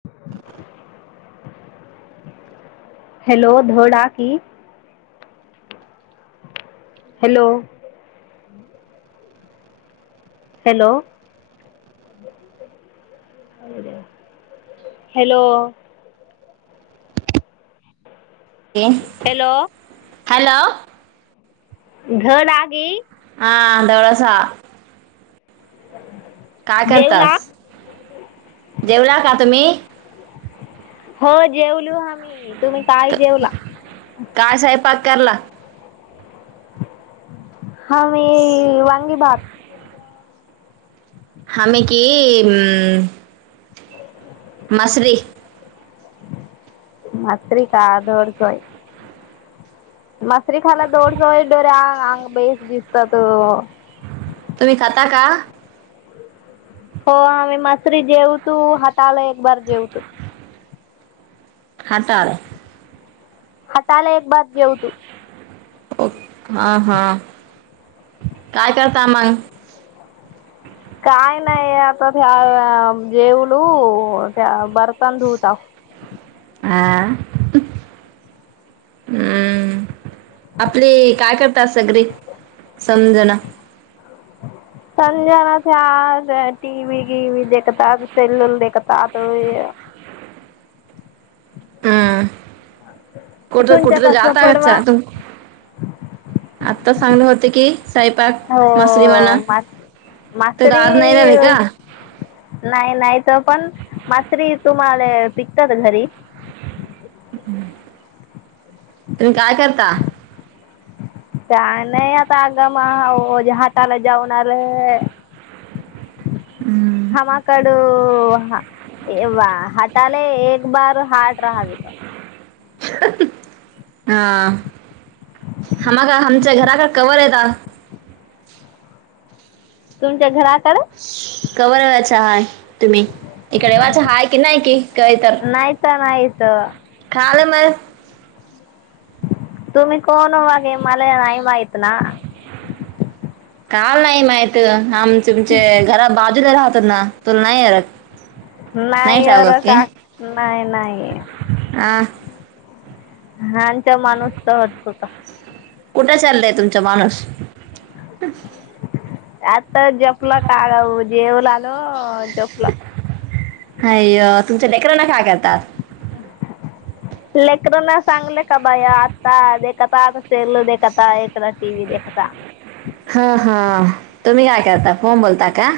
[unintelligible] Hello धोडा की.. hello hello hello.. ते हॅलो हॅलो ध नाही हा दळसा. ह [unintelligible] काय करतास जेवला का? तुम्ही हो जेवलू आम्ही. तुम्ही काय जेवला काय स्वयंपाक करला? आम्ही वांगी भात [unintelligible] मासरी [unintelligible] [unintelligible] तुम्ही खाता का? हो आम्ही मसरी जेवतू हाताला एक बार जेवतु खाताळ काले एक बार जेवतु ओक हा हा काय करता मग काय नाही आता त्या जेवलू त्या बर्तन धुवताव हा हम्म आपली काय करतात सगळी समजण समजन आज टी वी विवि देखतात सीरियल विरियल देखतात हा. [unintelligible] तुमच्या कसं पडवा? आत्ताच चांगलं होतं की हो स्वयंपाक मसरी म्हणा मा तर मासरी आज नाही राहिले का नाही नाही तर पण मासरी तुम्हा अह पिकतात घरी हम्म तुम्ही काय करता? काय नाही आता आगामाजे हाताला जाऊन आलं हमा काड [unintelligible] [unintelligible] [unintelligible] तुमच्या घरात [unintelligible] कव वयाचा हाय तुम्ही इकडे वाच हाय की नाही के नाही त्या नाहीत तवा काल मल तुम्ही कोण वाघे मला नाही माहित ना काल नाही माहित आम तुमचे घरा बाजूला राहतो ना तुला नाही नाही अरे का नाही नाही [unintelligible] हा माणूसचा हटकता कुठं चाललंय तुमचा माणूस आता जपला काढा जेव ला आलो जपलं हाय अ तुमच्या डेकरराना काय करतात लेकरना सांगले का बाया आता देखता आता सेरल देखता एकदा टीव्ही देखता हा हा तु मी करता फोन बोलता का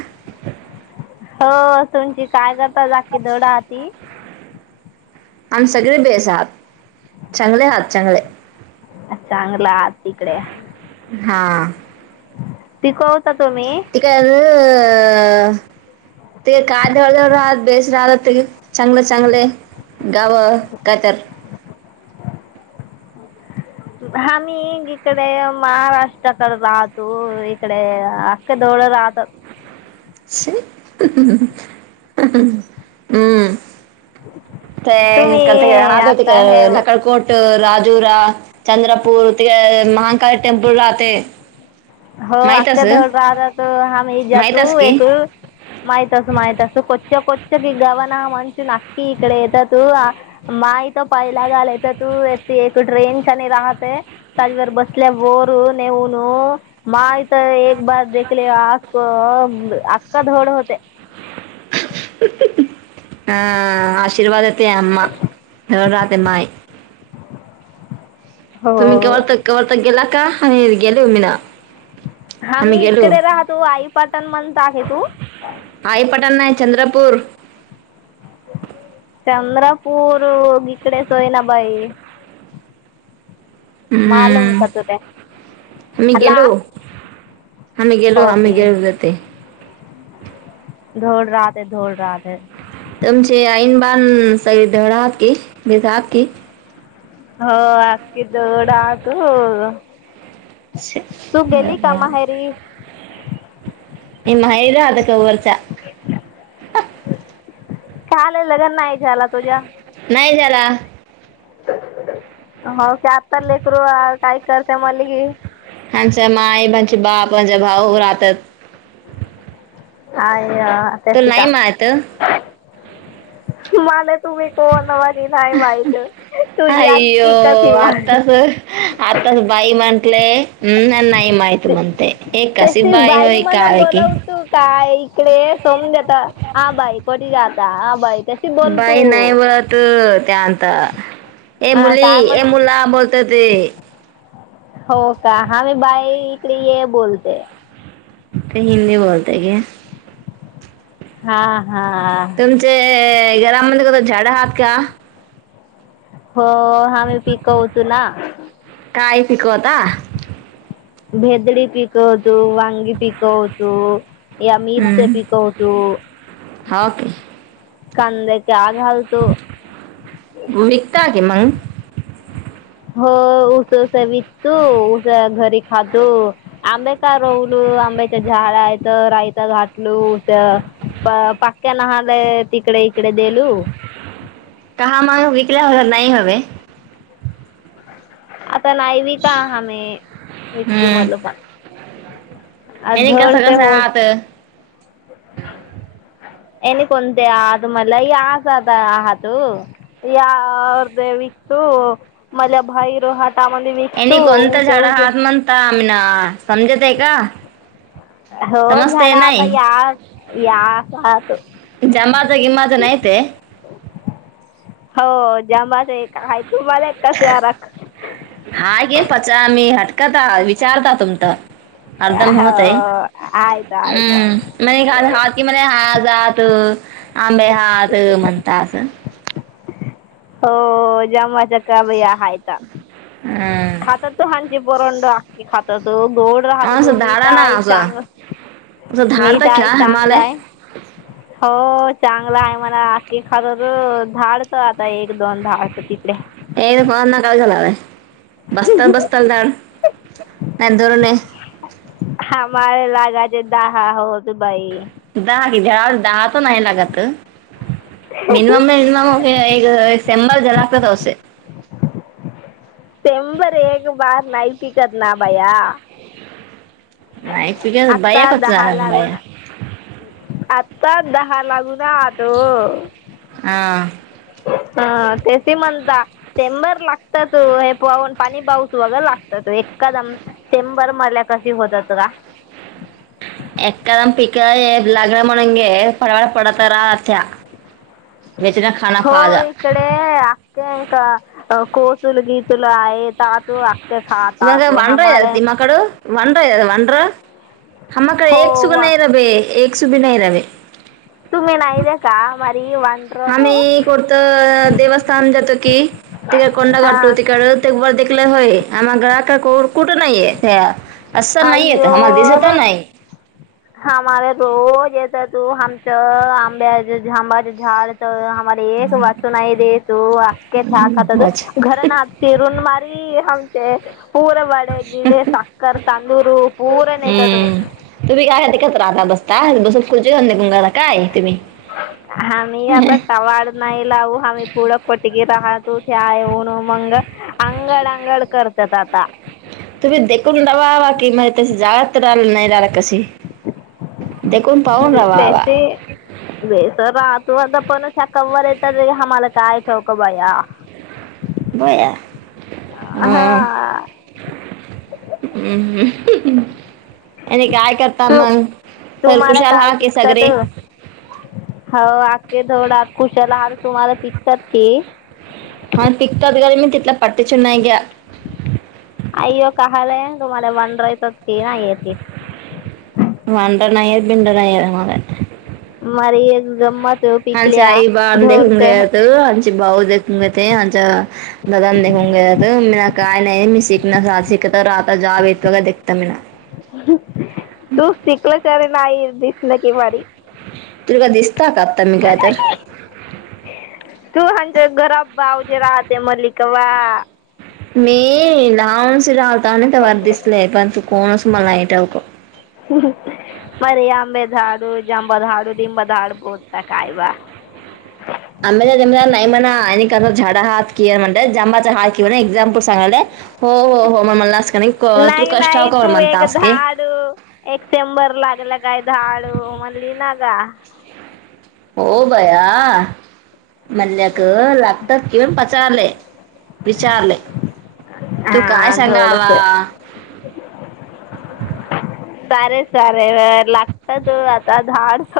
हो तुमची काय करताकी दड आ ती आम्ही सगळे बेस आहात चांगले आहात सगळे चांगला आत हां ती क त [unintelligible] अ ते काद राहत बेस राहत ते चांगले चांगले गाव कात यात हां मी इकडे महाराष्ट्राकडे राहतो इकडे अखख जवळ राहत. [unintelligible] हम्म ते तुम्ही त आता [unintelligible] हे नकलकोट राजुरा चंद्रपूर ते महा काय टेम्पल राहते. हो माहितस अख्ख्या धडहात हम्ही जातू माहितस की एक माहित असू माहित अस कोच्च्या कोच सगळी गवन मचु नक्की इकडे येेततू माय तो पैलागाला येेततू एक ट्रेन चनी राहते तजवरर बसले बोर नेऊन. माय तर एक बार देखले आप. [unintelligible] अक्ख धोड होते [unintelligible] हां आशीर्वाद ते अम एव राते माय हो तुम्ही कवर्त कवर्तक गेला का ह गेले उ मना हा मी इकडे राहतो आईपाटण म्हणंत आहे तू आई पटण नाही चंद्रपूर चंद्रपूर इकडे सोयनाबाई मालूम हम्म का तुरे हला हामी गेलो हामी गे जतेे दौड राहा ते दौड राहा ते तुमचे ऐनबाण सग धडाात की भेजात की हो अख्खी तवड हा तू [inaudible] गेली का माहेरी ते माही [inaudible] वरच्या काय आलेलं काय नाही घ्याला तुझ्या? नाही जाला. हां की याच्या माय, यांचे बाप, ह्यांचे भाऊ राहत्यात. हाय. अ तुला आतेशी नाही का माहित मालक तुम्ही कोण म नाही माहित, तुझी अय्यो आक्की कसी माहि आताच हम् न नाही. माहित म्हणते एक कशी त्याची बाई होय मला काय की बोलवतो काय इकडे सम द्याता हं बाई कोटी जा दहा बाई तशी बोलतो बाई नाही वळत त्या ता ए हा मुली, काय ए म्हणतो मुला बोलतेत. ते हो का? हा मी बाई इकडे ये बोलते. ते हिंदी बोलत घे हा. हा तुमचे घरामंदी कवा झाडं अहात का? हो हामी पीकऊतू ना. काय पिकवता? भेदडी पीकव तो, वांगी पिकवतो, या मिरच्या हम्म. पिकवतो. हो की कांदया विकता की मग हो ऊस विकतू, ऊस घरी खातो, आंबे का रवलू आंब्याच्या झाडं आहेत. राय घाटलूस. पाक्यानहाले तिकडे. तिकडे देलू. पलाला नाही हवे. ता नाही व का ह मे. विकतू हम्म मल पण आ याने कसं धडसे कसं होत आहात याने [inaudible] एणे कोणते आ मला याज आहातू. याद विकतू मला बाहेर हात एनी कोणतं झाड हात म्हणता आम्हना समजत का? हो समजते झाला आता नाही या या त जमाचं गिमाचं नाही ते हो जांबाच एक आहे. हा हे पचमी हट.. कता विचारता तुम तर अर्दम हो होत आहे. आयत आयत अम् म्ह हात कि मणे हा जात आंबे हात म्हणता अस. हो जामाचा का बई हायता हम्म. खाता तो हांची बरंड आखकी खात त गोड राहतो तो असं मीठ धाडा ना आहे असं चांगलं असं मीठ धाडता आहे का चांगलं आम्हाला आहे. हो चांगला आहे मला क खरं झाडच एक दोन दहा होत तिथले बस्ताल बस्तल दडंतरणे. हमारे लागाचे दहा होत भाई दहा कि्या दहा त नाही लागात. मिनिमम मिनिमम एक सेंबर ज लाकचव. तेंबर एक बार नाही प करत ना भया. नाही तझ बाया कच झाला बाया. पाच दहा लागून राहतो हा ह ते म्हणता शेंबर लागतात. हे पाहन पाणी पाऊस वगैरे लागतात एकदम शेंबर म कशी होतात. का एकाद प काय लागड म्हणंगे. पडवाळा पडतरा अत्या. हो इकडे अखखे का कोतुलगी तुम्हा का वांढरा या हमाले तमकड वांढर वांढरा हकडे हो एक सुगण वा आहे र भे एक सुभीना इरावे तुम्ही नाय्या का वनरतो आम्ही कोर्तं देवस्थान जातो की तिकडे कोंडा काठतो तिकड ते बर देलं होय. आम ग्रहक का कुठं नाही आहे. त्या अससं नाही येत अय्यो आम्हाला दिसत नाही. ेत तू आमच आंब्याबाच झाड मर एकक वचनय देेयेतू अकेचछाकतत अच्छा. घरन हात सिरन मारी का पूर वडे गिडे साखर तांंदुरू पूर नेतात त राहता बसता [unintelligible] काय तुम्ही आम्ही आता टवाड नाही लावू आम्ही पुढं कोटगी आहात - तूथे आय ऊन मंग अंगड अंगड करत्यात आता तुम्ही देखून दवावा की म्हणजे त जागात राहिल नाही राहिला कशी देखून पाहून राहावा तसे वे सरा तू आता पण कव्वर येत रे आम्हाला काय - चौकबाया बय हा हम् ह् [inaudible] आणि काय करता तू मग सर तुम्हाला कुशाल काय हा की सग पिकतात रे हो अखखे धोड खुशाला हार तुम्हाला पिकतात की हा टिकटा [unintelligible] तितला पटचुना य ग आई हो कलय तुम्हाला बन [unintelligible] त त नाहीेते [inaudible] बिंडड आहे मग माारी एक गमत आचे आई बाण देखून घे त आणिचे भाऊ देखून घेत आच्या ददामखंगे त मरा काय नाही मी सीख [unintelligible] तर आता जाब येतो का देता मीला [inaudible] नाहीदी नकी मारी तुला दिसता का आत्ता मी [inaudible] काय तर तूं हं ते घरा बाऊजे राहते मलिक वा [unintelligible] तानं तवा दिसलंय आहे पण तू कोणस [unintelligible] जांबद हारू दिमबदारडबोत [inaudible] आमला तमला नाहीई मना झाड हात कि म्हण ज हाति [unintelligible] एक्झामपल सांगाल नाही कष्टाव नाही कर तू एक म्हणतास की झाधाड एक शंबर लागला काय झाधाड म्हणलीि ना [inaudible] हो भया मल्लक लागतात घिन पचारले विचारले तू काय हा सांगावा थोडस [inaudible] सारे सारे अ लागतात अआता धाडस.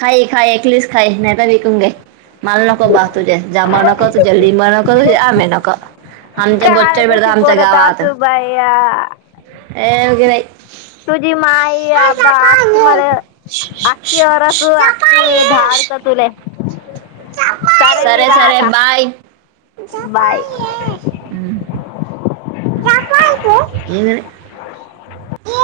खाई खाई एकलीच खाय नाहीतर विकून दे. माल नक बाह तुझे जमा नक तुझे लिंबा नक तुझे आमे नक [unintelligible] काळ जशी बोलत असू बाया [unintelligible] [unintelligible] सारे मी सरे सरे राहता बाय. बाय ये